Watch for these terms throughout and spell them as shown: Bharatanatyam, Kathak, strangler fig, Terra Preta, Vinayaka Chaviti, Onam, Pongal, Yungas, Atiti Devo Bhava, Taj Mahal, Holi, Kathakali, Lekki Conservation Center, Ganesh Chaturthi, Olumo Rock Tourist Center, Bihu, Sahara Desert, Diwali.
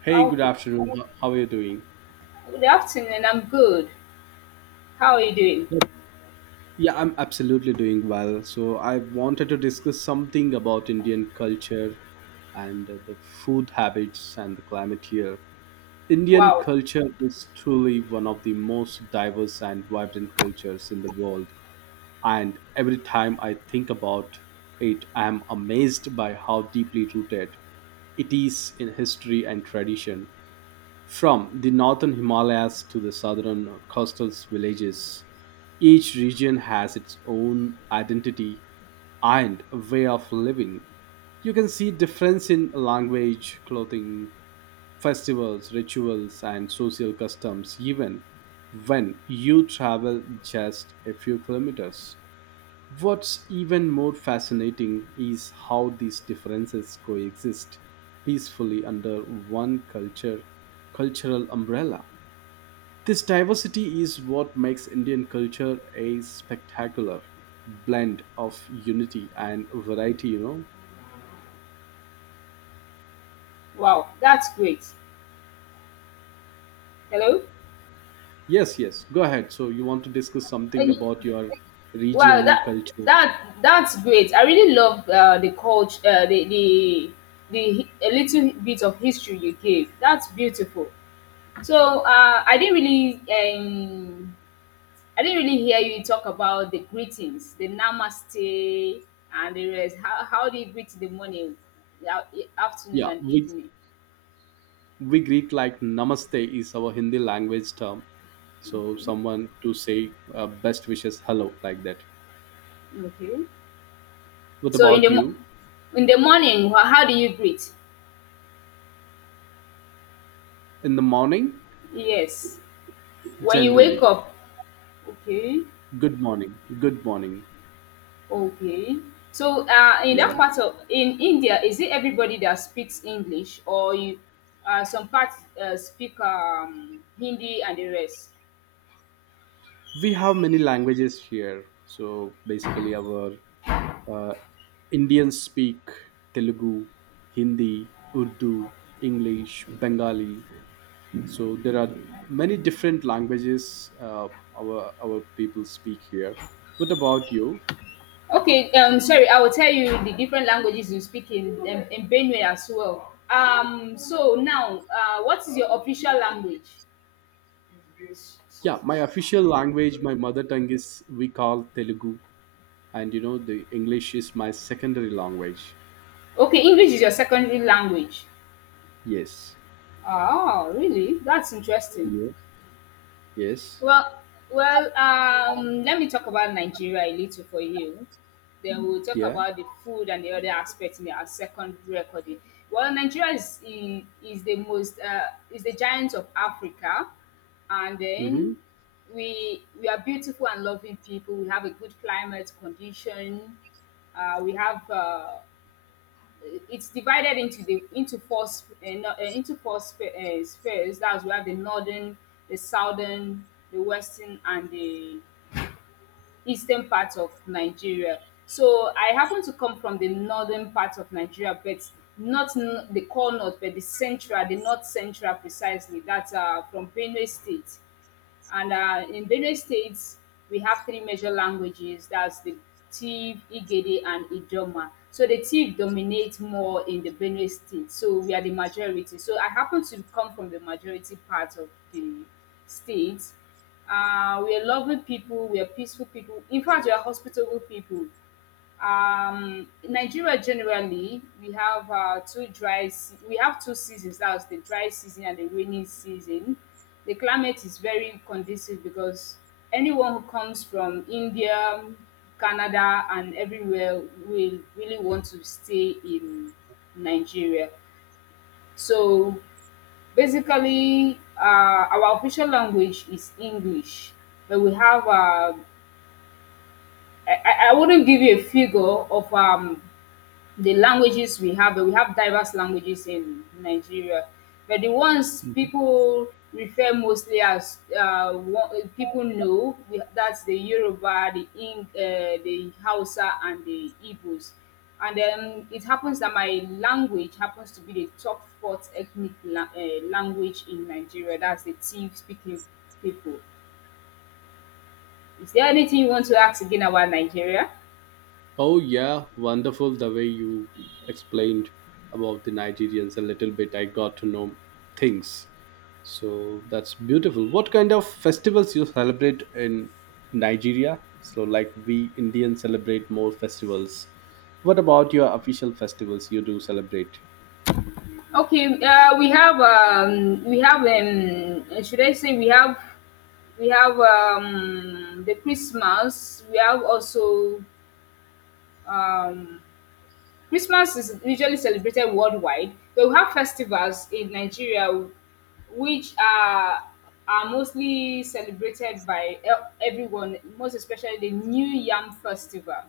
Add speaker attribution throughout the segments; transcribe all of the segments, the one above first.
Speaker 1: Hey,
Speaker 2: Ah,
Speaker 1: good
Speaker 2: okay.
Speaker 1: afternoon. How are you doing?
Speaker 2: Good afternoon. I'm good. How are you doing?
Speaker 1: Yep. Yeah, I'm absolutely doing well. So, I wanted to discuss something about Indian culture and the food habits and the climate here. Indian
Speaker 2: Wow.
Speaker 1: culture is truly one of the most diverse and vibrant cultures in the world. And every time I think about it, I am amazed by how deeply rooted it is in history and tradition. From the northern Himalayas to the southern coastal villages, each region has its own identity and a way of living. You can see difference in language, clothing, festivals, rituals, and social customs even when you travel just a few kilometers. What's even more fascinating is how these differences coexist peacefully under one culture cultural umbrella. This diversity is what makes Indian culture a spectacular blend of unity and variety.
Speaker 2: Wow. That's great. Hello.
Speaker 1: Yes, yes, go ahead. So you want to discuss something
Speaker 2: And
Speaker 1: about your
Speaker 2: wow.
Speaker 1: region,
Speaker 2: That
Speaker 1: culture.
Speaker 2: that that's great. I really love the culture, a little bit of history you gave. That's beautiful. So I didn't really hear you talk about the greetings, the namaste, and the rest. How do you greet in the morning, the afternoon,
Speaker 1: Yeah,
Speaker 2: and
Speaker 1: we
Speaker 2: evening?
Speaker 1: we greet like namaste is our Hindi language term. So
Speaker 2: Okay.
Speaker 1: someone to say best wishes, hello, like that.
Speaker 2: Okay.
Speaker 1: What
Speaker 2: So
Speaker 1: about you?
Speaker 2: in the morning, how do you greet?
Speaker 1: In the morning,
Speaker 2: Yes. When you wake
Speaker 1: generally,
Speaker 2: up, okay,
Speaker 1: good morning, good morning.
Speaker 2: okay. So in
Speaker 1: Yeah.
Speaker 2: that part of in India, is it everybody that speaks English or you some parts speak Hindi and the rest?
Speaker 1: We have many languages here, so basically our uh, Indians speak Telugu, Hindi, Urdu, English, Bengali. So there are many different languages uh, our our people speak here. What about you?
Speaker 2: Okay, sorry, I will tell you the different languages you speak in Benue as well. So now, what is your official language?
Speaker 1: Yeah, my official language, my mother tongue is, we call Telugu, and you know, the English is my secondary language.
Speaker 2: Okay, English is your secondary language.
Speaker 1: Yes.
Speaker 2: Oh, really? That's interesting.
Speaker 1: Yes. Yes.
Speaker 2: Well, well, let me talk about Nigeria a little for you. Then we'll talk
Speaker 1: Yeah.
Speaker 2: about the food and the other aspects in our second recording. Well, Nigeria is I- is the most is the giant of Africa, and
Speaker 1: Mm-hmm.
Speaker 2: then we are beautiful and loving people. We have a good climate condition. We have It's divided into four sp- no- into four spheres. That's where the northern, the southern, the western, and the eastern part of Nigeria. So I happen to come from the northern part of Nigeria, but not the core north, but the central, the north central precisely. That's from Benue State. And in Benue State, we have three major languages. That's the Tiv, Igede, and Idoma. So the Tiv dominate more in the Benue State. So we are the majority. So I happen to come from the majority part of the state. We are loving people. We are peaceful people. In fact, we are hospitable people in Nigeria. Generally, we have two seasons. That's the dry season and the rainy season. The climate is very conducive because anyone who comes from India, Canada, and everywhere will really want to stay in Nigeria. So basically, our official language is English, but we have I wouldn't give you a figure of the languages we have diverse languages in Nigeria, but the ones people refer mostly as one, people know that's the Yoruba, the Hausa, and the Igbos. And then it happens that my language happens to be the top fourth ethnic language in Nigeria. That's the Tiv speaking people. Is there anything you want to ask again about Nigeria?
Speaker 1: Oh yeah, wonderful the way you explained about the Nigerians a little bit. I got to know things. So that's beautiful. What kind of festivals you celebrate in Nigeria? So, like we Indians celebrate more festivals. What about your official festivals you do celebrate?
Speaker 2: Okay, we have should I say we have the Christmas. We have also um, Christmas is usually celebrated worldwide, but we have festivals in Nigeria which are mostly celebrated by everyone, most especially the New Yam Festival.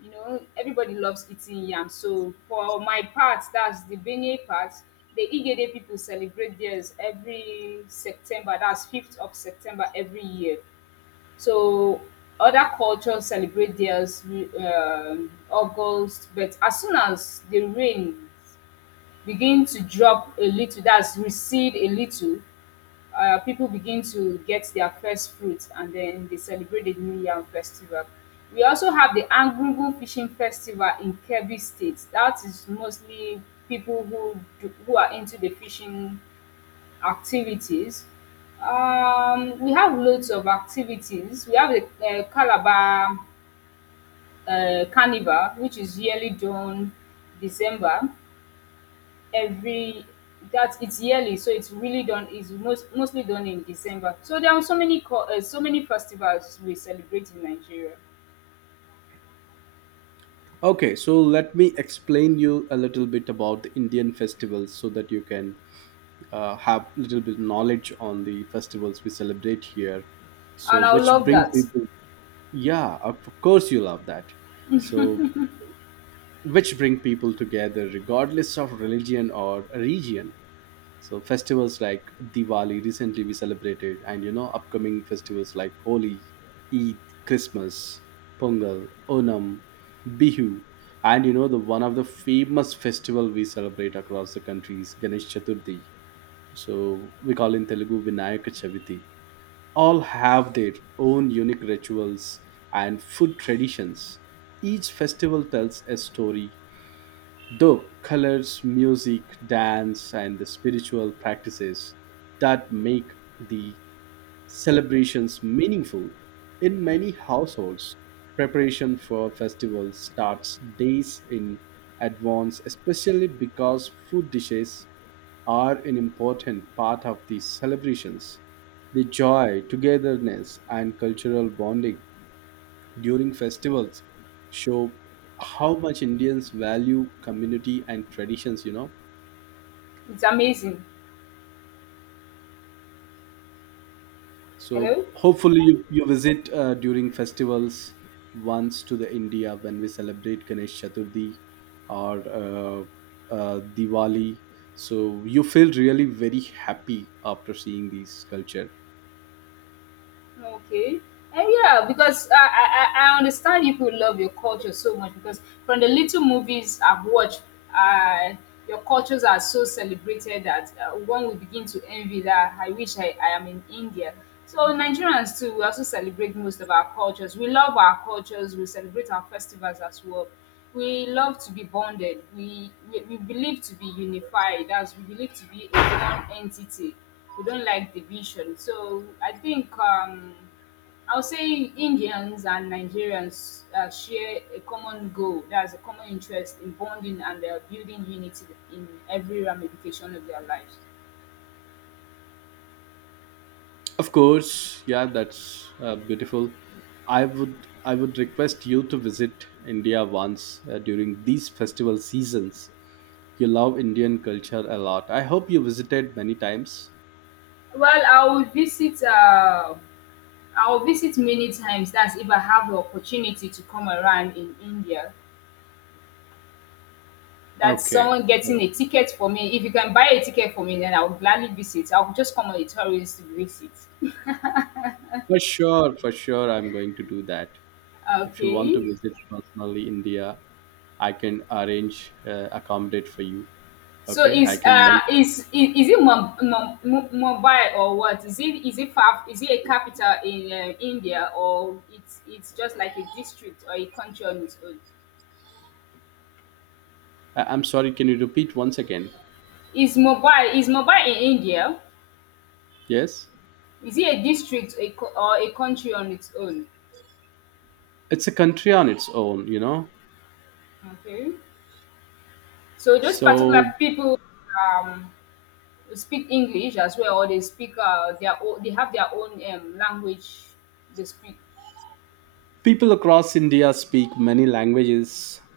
Speaker 2: You know, everybody loves eating yam. So for my part, that's the Benue part. The Igede people celebrate theirs every September. That's 5th of September every year. So other cultures celebrate theirs August, but as soon as the rain begin to drop a little, that's recede a little, people begin to get their first fruits, and then they celebrate the new yam festival. We also have the Argungu fishing festival in Kebbi State. That is mostly people who are into the fishing activities. We have loads of activities. We have a Calabar Carnival, which is yearly done December every that it's yearly, so it's really done It's mostly done in December. So there are so many festivals we celebrate in Nigeria,
Speaker 1: Okay, so let me explain you a little bit about the Indian festivals so that you can have a little bit knowledge on the festivals we celebrate here. So,
Speaker 2: and I
Speaker 1: which
Speaker 2: love
Speaker 1: brings me
Speaker 2: that.
Speaker 1: to... Yeah, of course you love that. So, which bring people together regardless of religion or region. So, festivals like Diwali recently we celebrated, and you know, upcoming festivals like Holi, Eid, Christmas, Pongal, Onam, Bihu, and you know, the one of the famous festival we celebrate across the country is Ganesh Chaturthi. So, we call in Telugu Vinayaka Chaviti, all have their own unique rituals and food traditions. Each festival tells a story, though colors, music, dance, and the spiritual practices that make the celebrations meaningful. In many households, preparation for festivals starts days in advance, especially because food dishes are an important part of these celebrations. The joy, togetherness, and cultural bonding during festivals show how much Indians value community and traditions.
Speaker 2: It's amazing.
Speaker 1: So
Speaker 2: Hello.
Speaker 1: hopefully you, you visit during festivals once to the India when we celebrate Ganesh Chaturthi or Diwali. So you feel really very happy after seeing these culture.
Speaker 2: Okay. And yeah, because I understand you could love your culture so much because from the little movies I've watched, uh, your cultures are so celebrated that one will begin to envy that I wish I am in India. So Nigerians too, we also celebrate most of our cultures. We love our cultures. We celebrate our festivals as well. We love to be bonded. We believe to be unified. As we believe to be a one entity, we don't like division. So I think I'll say Indians and Nigerians share a common goal. That's a common interest in bonding and building unity in every ramification of their lives.
Speaker 1: Of course, yeah, that's beautiful. I would request you to visit India once during these festival seasons. You love Indian culture a lot. I hope you visited many times.
Speaker 2: Well, I'll visit. I'll visit many times. That's if I have the opportunity to come around in India. That's
Speaker 1: Okay,
Speaker 2: someone getting
Speaker 1: so
Speaker 2: a ticket for me. If you can buy a ticket for me, then I'll gladly visit. I'll just come on a tourist visit.
Speaker 1: for sure, I'm going to do that. If you want to
Speaker 2: Okay.
Speaker 1: visit personally India, I can arrange accommodate for you.
Speaker 2: So
Speaker 1: Okay, I
Speaker 2: is
Speaker 1: can
Speaker 2: uh
Speaker 1: make.
Speaker 2: is is, is it Mumbai or what? Is it far? Is it a capital in India or it's just like a district or a country on its own?
Speaker 1: I'm sorry. Can you repeat once again?
Speaker 2: Is Mumbai in India?
Speaker 1: Yes,
Speaker 2: Is it a district or a country on its own?
Speaker 1: it's a country on its own. You know,
Speaker 2: Okay. So those particular
Speaker 1: so
Speaker 2: people um speak English as well, or they have their own language they speak.
Speaker 1: people across India speak many languages,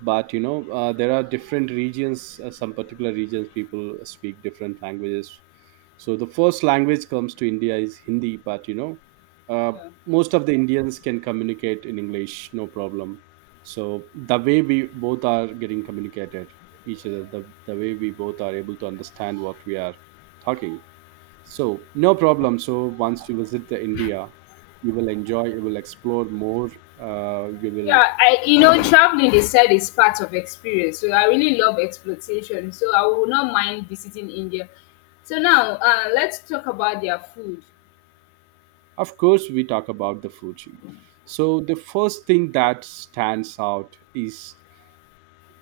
Speaker 1: but you know there are different regions. Some particular regions people speak different languages. So the first language comes to India is Hindi, but you know uh,
Speaker 2: Yeah.
Speaker 1: most of the Indians can communicate in English, no problem. So the way we both are getting communicated each other, the way we both are able to understand what we are talking, so no problem. So, once you visit the India, you will enjoy, you will explore more, you
Speaker 2: Yeah,
Speaker 1: will um,
Speaker 2: traveling they said is part of experience. So I really love exploitation. So I will not mind visiting India. So now, let's talk about their food.
Speaker 1: of course, we talk about the food. So the first thing that stands out is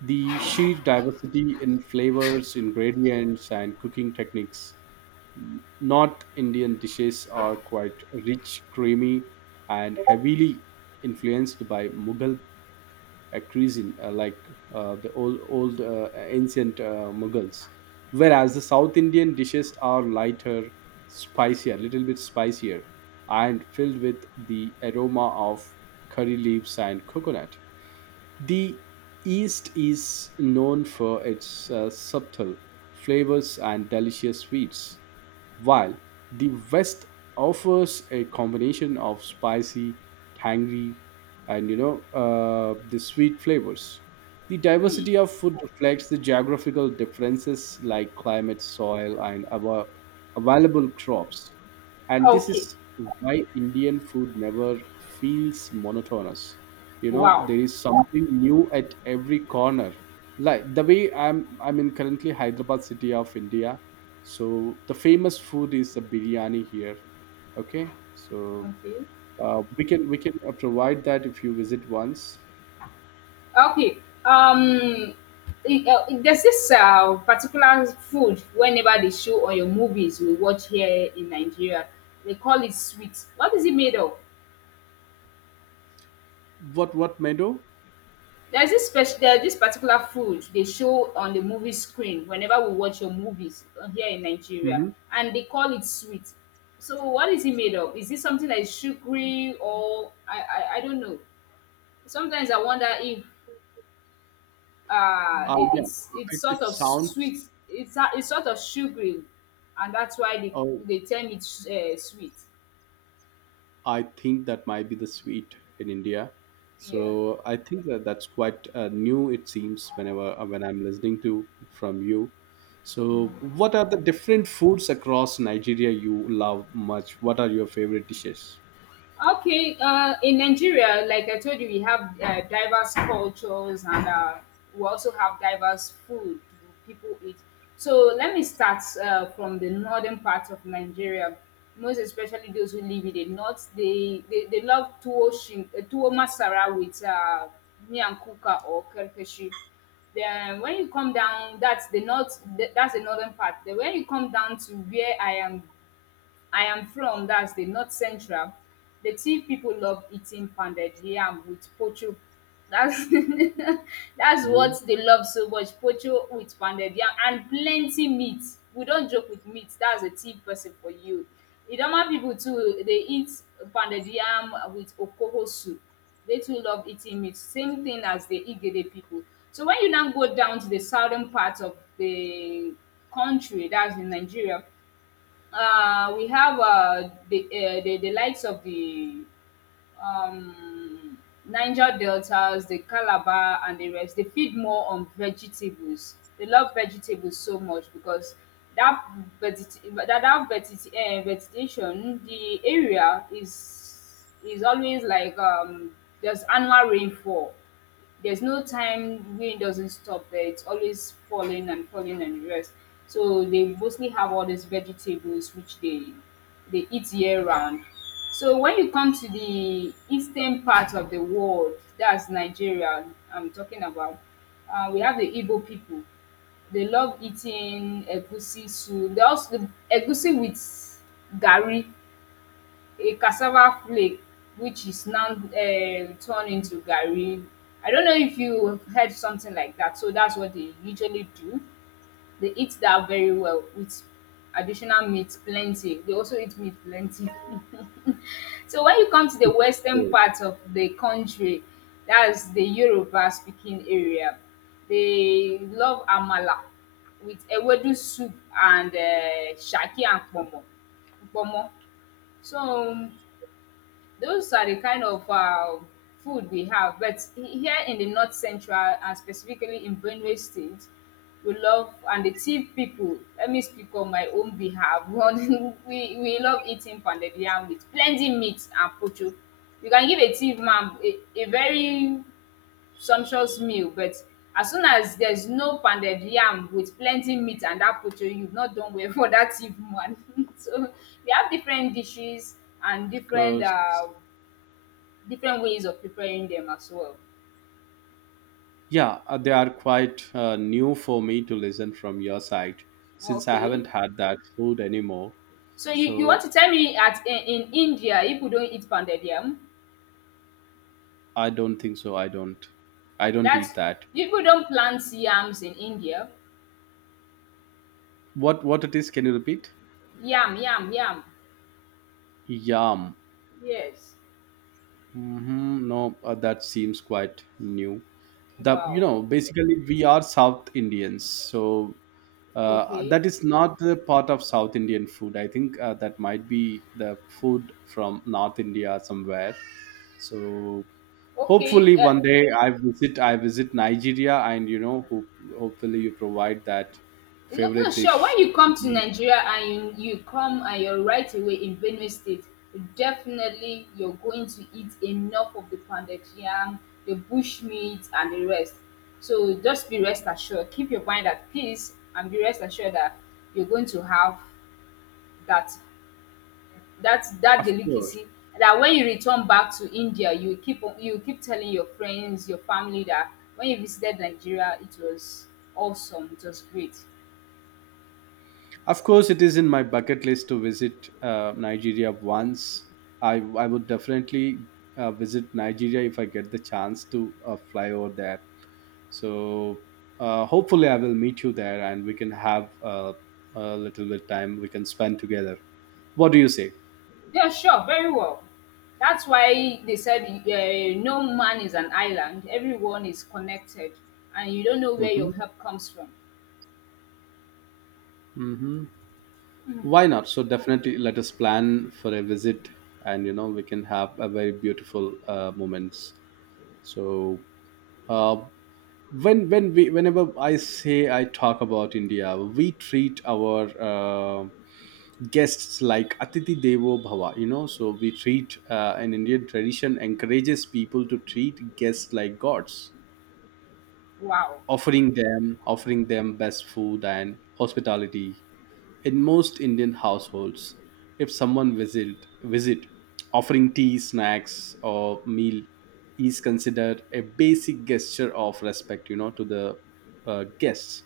Speaker 1: the sheer diversity in flavors, ingredients, and cooking techniques. North Indian dishes are quite rich, creamy, and heavily influenced by Mughal a cuisine like the old ancient Mughals, whereas the South Indian dishes are lighter, spicier, little bit spicier, and filled with the aroma of curry leaves and coconut. The East is known for its subtle flavors and delicious sweets, while the West offers a combination of spicy, tangy, and you know the sweet flavors. The
Speaker 2: Hmm.
Speaker 1: diversity of food reflects the geographical differences like climate, soil, and our available crops. And this
Speaker 2: Okay.
Speaker 1: is why Indian food never feels monotonous. You know,
Speaker 2: Wow.
Speaker 1: there is something new at every corner. Like the way I'm in currently Hyderabad city of India, so the famous food is a biryani here, okay. So
Speaker 2: Okay.
Speaker 1: we can provide that if you visit once.
Speaker 2: Okay. Um. There's this particular food whenever they show on your movies we watch here in Nigeria. They call it sweet. What is it made of?
Speaker 1: What meadow.
Speaker 2: There's this particular food they show on the movie screen whenever we watch your movies here in Nigeria,
Speaker 1: Mm-hmm.
Speaker 2: and they call it sweet. So what is it made of? Is it something that is sugary or I don't know. Sometimes I wonder if uh it,
Speaker 1: Yeah,
Speaker 2: it's it's
Speaker 1: it,
Speaker 2: sort
Speaker 1: it
Speaker 2: of sweet.
Speaker 1: sounds...
Speaker 2: It's sort of sugary, and that's why they
Speaker 1: Oh,
Speaker 2: they term it sweet.
Speaker 1: I think that might be the sweet in India. So
Speaker 2: Yeah.
Speaker 1: I think that's quite new, it seems, whenever when I'm listening to from you. So what are the different foods across Nigeria you love much? What are your favorite dishes?
Speaker 2: Okay, in Nigeria, like I told you, we have diverse cultures and we also have diverse food people eat. So let me start from the northern part of Nigeria, most especially those who live in the north. They love tuwo, shin, tuwo masara with miyan kuka or kerkeshi. Then when you come down, that's the north. That's the northern part. Then when you come down to where I am from, that's the north central. The Tiv people love eating pounded yam with pocho. That's That's
Speaker 1: Mhm.
Speaker 2: what they love so much, pocho with pounded yam and plenty meat. We don't joke with meat, that's a Tiv person for you. Idoma people too, they eat pounded yam with okoho soup. They too love eating meat, same thing as the Igede people. So when you now go down to the southern part of the country, that's in Nigeria, we have the likes of the um, Niger deltas, the Calabar, and the rest. They feed more on vegetables. They love vegetables so much because that veget- that, that veget- vegetation, the area is always like there's annual rainfall. There's no time rain doesn't stop there. It's always falling and falling and the rest. So they mostly have all these vegetables which they eat year round. So when you come to the eastern part of the world, that's Nigeria I'm talking about, we have the Igbo people. They love eating egusi soup. They also the egusi with gari, a cassava flake which is now turned into garri. I don't know if you have heard something like that. So that's what they usually do. They eat that very well with additional meat plenty. They also eat meat plenty. So when you come to the western part of the country, that's the Yoruba speaking area, they love amala with ewedu soup and saki and ponmo. Ponmo. So those are the kind of food we have. But here in the North Central, and specifically in Benue State, we love and the Tiv people. Let me speak on my own behalf. One, we love eating pounded yam with plenty meat and pocho. You can give a Tiv man a very sumptuous meal, but as soon as there's no pounded yam with plenty meat and that pocho, you've not done well for that Tiv man. So we have different dishes and
Speaker 1: Because,
Speaker 2: different ways of preparing them as well.
Speaker 1: yeah, they are quite new for me to listen from your side, since I
Speaker 2: Okay.
Speaker 1: haven't had that food anymore.
Speaker 2: So you want
Speaker 1: So
Speaker 2: to tell me in India people don't eat pounded yam?
Speaker 1: I don't think so. I don't. I don't eat
Speaker 2: That's
Speaker 1: that.
Speaker 2: people don't plant yams in India.
Speaker 1: What it is? Can you repeat?
Speaker 2: Yam, yam, yam.
Speaker 1: Yum.
Speaker 2: Yes.
Speaker 1: Hmm. No, that seems quite new. The, you
Speaker 2: Wow.
Speaker 1: know, basically we are South Indians, so
Speaker 2: Okay.
Speaker 1: that is not the part of South Indian food. I think that might be the food from North India somewhere. So
Speaker 2: Okay.
Speaker 1: hopefully one day I visit Nigeria, and you know, hopefully you provide that
Speaker 2: No, no,
Speaker 1: favorite
Speaker 2: sure.
Speaker 1: dish.
Speaker 2: When you come to Nigeria and you come and you're right away in Benue State, definitely you're going to eat enough of the pounded yam, the bush meat, and the rest. So just be rest assured, keep your mind at peace, and be rest assured that you're going to have that that
Speaker 1: Of course,
Speaker 2: delicacy. That when you return back to India, you you keep telling your friends, your family that when you visited Nigeria, it was awesome, it was great.
Speaker 1: of course, it is in my bucket list to visit Nigeria once. I would definitely visit Nigeria if I get the chance to fly over there. So hopefully I will meet you there, and we can have a little bit time we can spend together. What do you say?
Speaker 2: Yeah, sure, very well. That's why they said no man is an island. Everyone is connected, and you don't know where
Speaker 1: Hmm.
Speaker 2: your help comes from.
Speaker 1: Hmm. Why not? So definitely, let us plan for a visit, and you know we can have a very beautiful moments. So uh, whenever I say I talk about India, we treat our guests like Atiti Devo Bhava. You know, so we treat an Indian tradition encourages people to treat guests like gods,
Speaker 2: Wow,
Speaker 1: offering them best food and hospitality. In most Indian households, if someone visit, offering tea, snacks, or meal is considered a basic gesture of respect, you know, to the guests.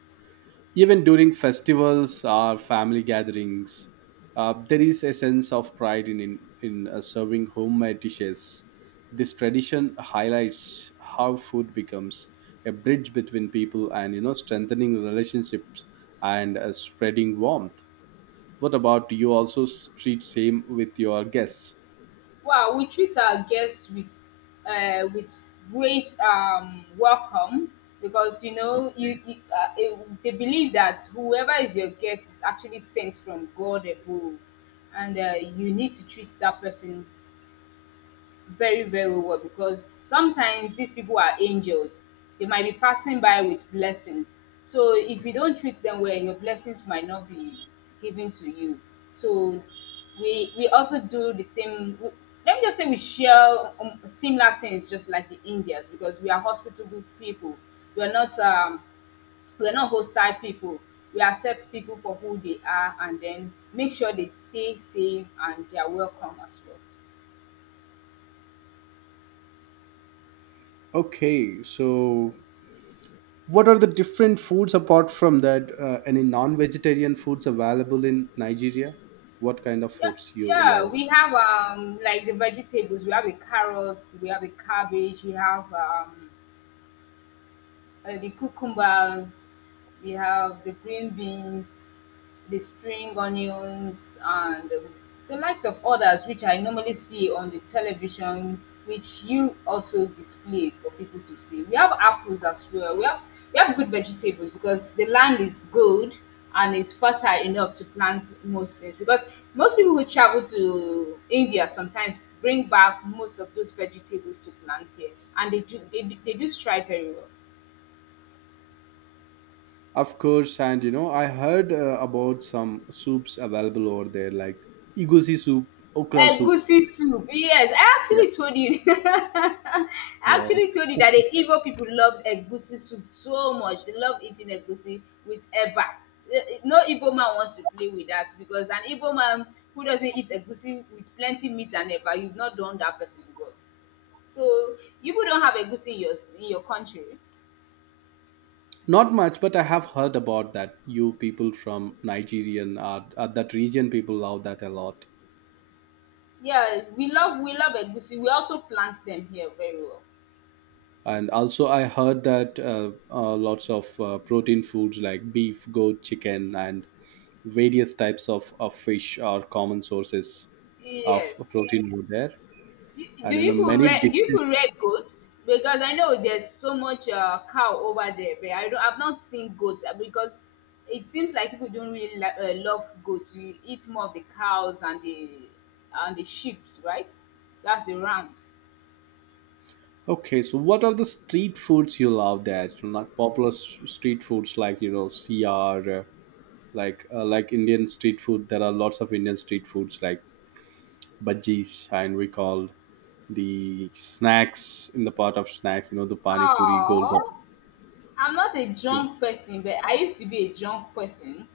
Speaker 1: Even during festivals or family gatherings, there is a sense of pride in serving homemade dishes. This tradition highlights how food becomes a bridge between people, and you know, strengthening relationships and spreading warmth. What about, do you also s- treat same with your guests?
Speaker 2: wow. We treat our guests with with great welcome because you know you they believe that whoever is your guest is actually sent from God above, and you need to treat that person very very well because sometimes these people are angels. They might be passing by with blessings, so if you don't treat them well, your blessings might not be given to you. So we also do the same. We, let me just say we share similar things just like the indians because we are hospitable people. We are not we are not hostile people. We accept people for who they are and then make sure they stay safe and they are welcome as well.
Speaker 1: Okay, so what are the different foods apart from that? Any non-vegetarian foods available in Nigeria? What kind of
Speaker 2: Yeah,
Speaker 1: foods you
Speaker 2: yeah,
Speaker 1: love?
Speaker 2: we have like the vegetables. We have a carrot. We have a cabbage, we have the cucumbers, we have the green beans, the spring onions, and the likes of others which I normally see on the television, which you also display for people to see. We have apples as well. We have good vegetables because the land is good and is fertile enough to plant most things. Because most people who travel to India sometimes bring back most of those vegetables to plant here, and they do strive very well.
Speaker 1: Of course, and you know, I heard about some soups available over there, like egusi soup, okra soup.
Speaker 2: Egusi soup. Yes, I
Speaker 1: Yeah,
Speaker 2: actually told you. I
Speaker 1: yeah.
Speaker 2: actually told you that the Igbo people love egusi soup so much. They love eating egusi with eba. No Igbo man wants to play with that because an Igbo man who doesn't eat egusi with plenty meat and eba, you've not done that person well. So you people don't have egusi in your in your country.
Speaker 1: Not much, but I have heard about that. You people from Nigerian, are that region, people love that a lot.
Speaker 2: Yeah, we love egusi. We also plant them here very well.
Speaker 1: And also I heard that lots of protein foods like beef, goat, chicken, and various types of fish are common sources of
Speaker 2: Yes.
Speaker 1: protein over there,
Speaker 2: Do
Speaker 1: and you know,
Speaker 2: you put
Speaker 1: many
Speaker 2: red? Do you put
Speaker 1: dishes.
Speaker 2: red goats? Because I know there's so much cow over there, but I don't. I've not seen goats because it seems like people don't really love goats. We eat more of the cows and the sheep's, right? That's the rams.
Speaker 1: Okay, so what are the street foods you love there? You know, not popular s- street foods like you know cr like Indian street food. There are lots of Indian street foods like bhajis, and we call, the snacks in the part of snacks, you know, the pani puri,
Speaker 2: Oh,
Speaker 1: golgappa.
Speaker 2: I'm not a junk person, but I used to be a junk person.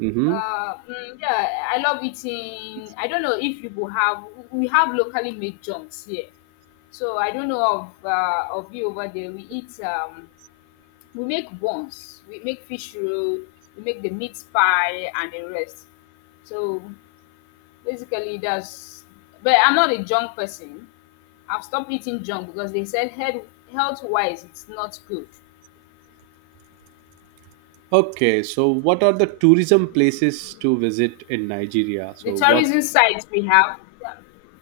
Speaker 1: Mm-hmm.
Speaker 2: Yeah, I love eating. I don't know if you will have we have locally made junks here, so I don't know of of you over there. We eat we make buns, we make fish roll, we make the meat pie and the rest. So basically, that's. But I'm not a junk person. I've stopped eating junk because they said health wise it's not good.
Speaker 1: Okay, so what are the tourism places to visit in Nigeria?
Speaker 2: The
Speaker 1: So what?
Speaker 2: tourism sites we have. Yeah,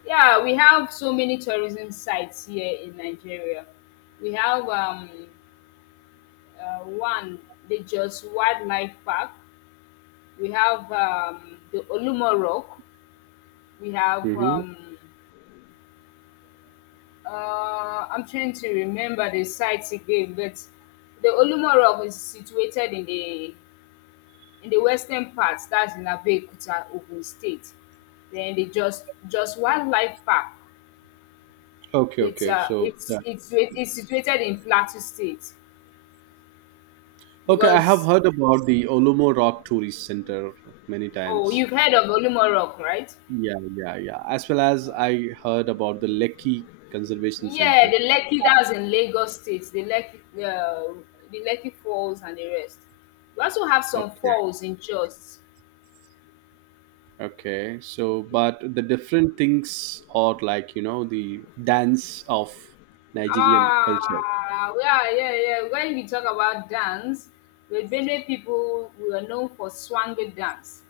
Speaker 2: yeah, we have so many tourism sites here in Nigeria. We have one, the Jos Wildlife Park. We have the Olumo Rock. We have,
Speaker 1: Hmm.
Speaker 2: I'm trying to remember the sites again, but the Olumo Rock is situated in the western part, that's in Abeokuta, Ogun State. Then the just Wildlife Park.
Speaker 1: Okay,
Speaker 2: It's
Speaker 1: okay. So yeah.
Speaker 2: it's situated in Plateau State
Speaker 1: Okay, I have
Speaker 2: because
Speaker 1: heard about the Olumo Rock Tourist Center many
Speaker 2: oh,
Speaker 1: times.
Speaker 2: you've heard of Olumorok, right?
Speaker 1: Yeah, yeah, yeah. As well as
Speaker 2: No.
Speaker 1: I heard about the Lekki Conservation
Speaker 2: Yeah,
Speaker 1: Center.
Speaker 2: the Lekki that was in Lagos State, the Lekki Falls and the rest. We also have some
Speaker 1: Okay,
Speaker 2: falls in Jos.
Speaker 1: okay. So, but the different things are like you know the dance of Nigerian culture.
Speaker 2: Ah, yeah, yeah, yeah. When we talk about dance, the Benue people we are known for swangy dance.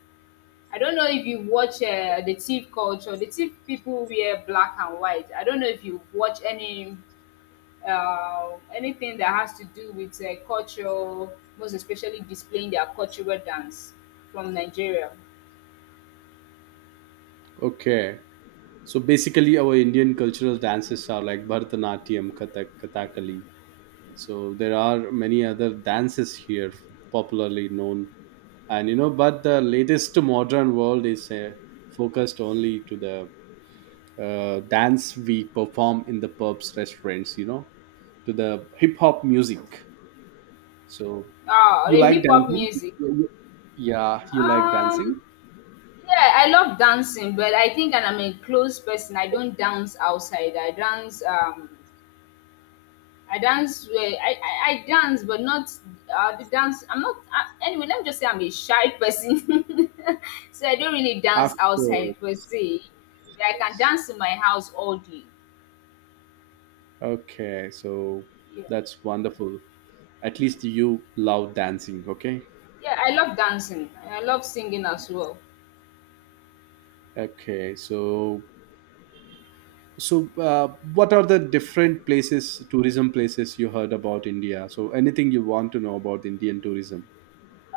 Speaker 2: I don't know if you watch the thief culture. The thief people wear black and white. I don't know if you watch any anything that has to do with culture, most especially displaying their cultural dance from Nigeria.
Speaker 1: Okay. So basically, our Indian cultural dances are like Bharatanatyam, Kathak, Kathakali. So there are many other dances here popularly known, and you know, but the latest modern world is focused only to the dance we perform in the pubs, restaurants. You know, to the hip hop music. So,
Speaker 2: Oh,
Speaker 1: you
Speaker 2: the
Speaker 1: like
Speaker 2: hip hop
Speaker 1: dancing?
Speaker 2: music.
Speaker 1: Yeah, you like
Speaker 2: Um,
Speaker 1: dancing.
Speaker 2: yeah, I love dancing, but I think that I'm a close person. I don't dance outside. I dance. I dance. Where I dance, but not the dance. I'm not. Anyway, let me just say I'm a shy person, so I don't really dance
Speaker 1: After,
Speaker 2: outside per se. But I can
Speaker 1: yes.
Speaker 2: dance in my house all day.
Speaker 1: Okay, so
Speaker 2: Yeah.
Speaker 1: that's wonderful. At least you love dancing, okay.
Speaker 2: Yeah, I love dancing. I love singing as well.
Speaker 1: Okay, so, so what are the different places, tourism places you heard about India, so anything you want to know about Indian tourism?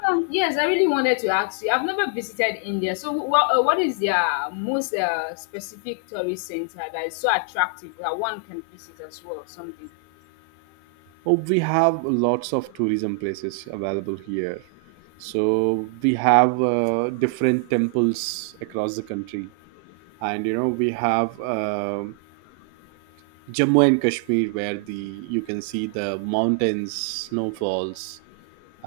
Speaker 2: Yes, I really wanted to ask you. I've never visited India, so what is their most specific tourist center that is so attractive that one can visit as well? Something.
Speaker 1: Oh, we have lots of tourism places available here. So we have different temples across the country, and you know, we have um, Jammu and Kashmir, where the you can see the mountains, snowfalls,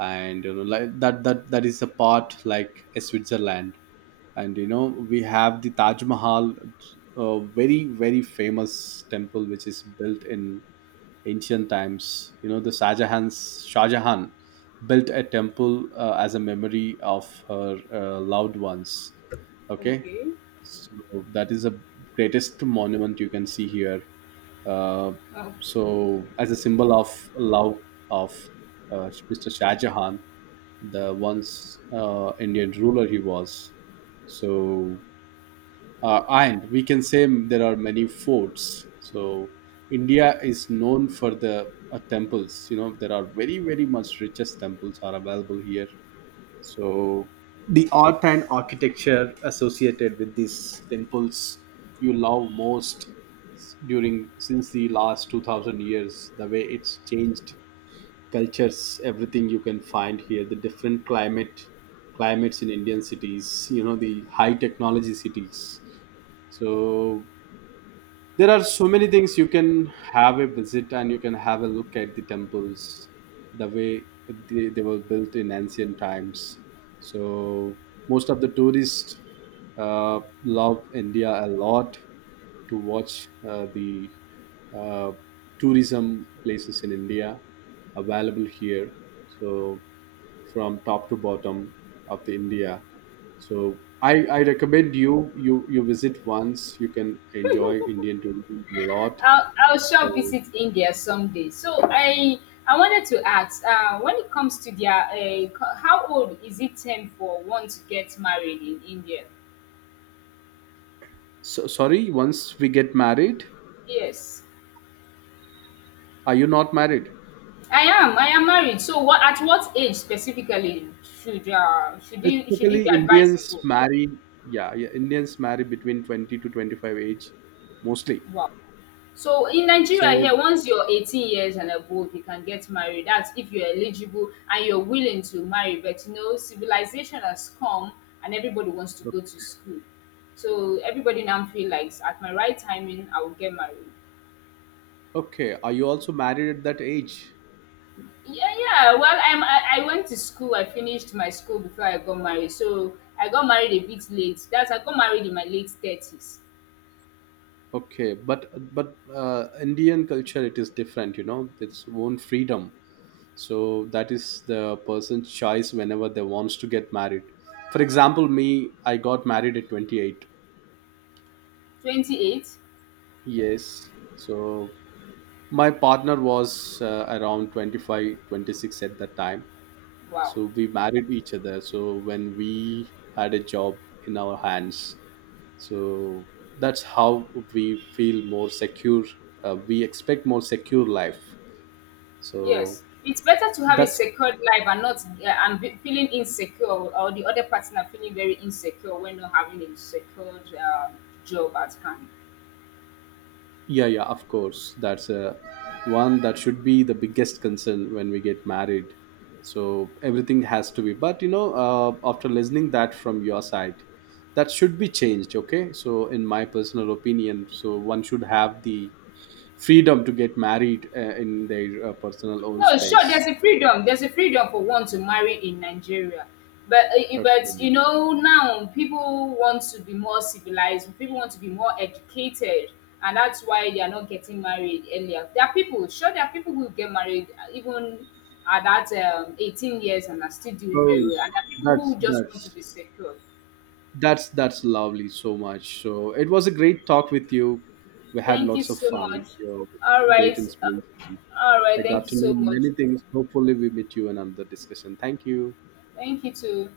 Speaker 1: and you know, like that is a part like a Switzerland. And you know, we have the Taj Mahal, a very, very famous temple, which is built in ancient times. You know, the Shahjahan built a temple as a memory of her loved ones. Okay.
Speaker 2: Okay.
Speaker 1: So that is the greatest monument you can see here. uh,
Speaker 2: Oh.
Speaker 1: so as a symbol of love of Mr. Shahjahan, the once Indian ruler he was. So, and we can say there are many forts. So, India is known for the temples. You know, there are very, very much richest temples are available here. So, the art and architecture associated with these temples you love most during since the last 2000 years, the way it's changed cultures, everything you can find here, the different climates in Indian cities, you know, the high technology cities. So there are so many things you can have a visit and you can have a look at the temples, the way they were built in ancient times. So most of the tourists love India a lot to watch the uh, tourism places in India available here. So, from top to bottom of the India. So I recommend you you visit once. You can enjoy Indian tourism a lot.
Speaker 2: I'll sure
Speaker 1: So,
Speaker 2: visit India someday. So I wanted to ask, when it comes to their, how old is it time for one to get married in India?
Speaker 1: so sorry, once we get married,
Speaker 2: Yes.
Speaker 1: are you not married?
Speaker 2: I am. I am married. So what at what age specifically should you
Speaker 1: Specifically,
Speaker 2: be
Speaker 1: Indians
Speaker 2: advisable?
Speaker 1: marry. Yeah, yeah, Indians marry between 20 to 25 age, mostly.
Speaker 2: Wow. So in Nigeria
Speaker 1: So,
Speaker 2: here, once you're 18 years and above, you can get married. That's if you're eligible and you're willing to marry. But you know, civilization has come and everybody wants to go to school. So everybody now feel like at my right timing, I will get married.
Speaker 1: okay, are you also married at that age?
Speaker 2: Yeah, yeah. Well, I went to school. I finished my school before I got married. So I got married a bit late. That's I got married in my late 30s.
Speaker 1: Okay, but Indian culture it is different. You know, it's own freedom. So that is the person's choice whenever they wants to get married. For example, me, I got married at 28.
Speaker 2: 28.
Speaker 1: Yes. So, my partner was around 25, 26 at that time.
Speaker 2: Wow.
Speaker 1: So we married each other so when we had a job in our hands. So that's how we feel more secure. We expect more secure life. So
Speaker 2: Yes. It's better to have a
Speaker 1: that's...
Speaker 2: secured life and not and be feeling insecure or the other partner feeling very insecure when not having a secured job at hand.
Speaker 1: Yeah, yeah, of course. That's a one that should be the biggest concern when we get married. So everything has to be. But you know, after listening that from your side, that should be changed. Okay. So in my personal opinion, so one should have the freedom to get married in their personal own
Speaker 2: No, sure.
Speaker 1: space.
Speaker 2: There's a freedom. There's a freedom for one to marry in Nigeria, but but
Speaker 1: Okay.
Speaker 2: you know now people want to be more civilized. People want to be more educated, and that's why they are not getting married earlier. There are people. Sure, there are people who get married even at that 18 years and are still doing very
Speaker 1: Oh,
Speaker 2: well. And there are people who
Speaker 1: that's
Speaker 2: just want to
Speaker 1: that's
Speaker 2: be secure.
Speaker 1: that's lovely so much. So it was a great talk with you. We had
Speaker 2: Thank you
Speaker 1: lots of
Speaker 2: so
Speaker 1: fun.
Speaker 2: much.
Speaker 1: You know,
Speaker 2: All
Speaker 1: great
Speaker 2: right.
Speaker 1: inspiration.
Speaker 2: All right.
Speaker 1: I
Speaker 2: Thank
Speaker 1: got
Speaker 2: you
Speaker 1: to know
Speaker 2: so much.
Speaker 1: many things. Hopefully, we meet you in another discussion. Thank you.
Speaker 2: Thank you too.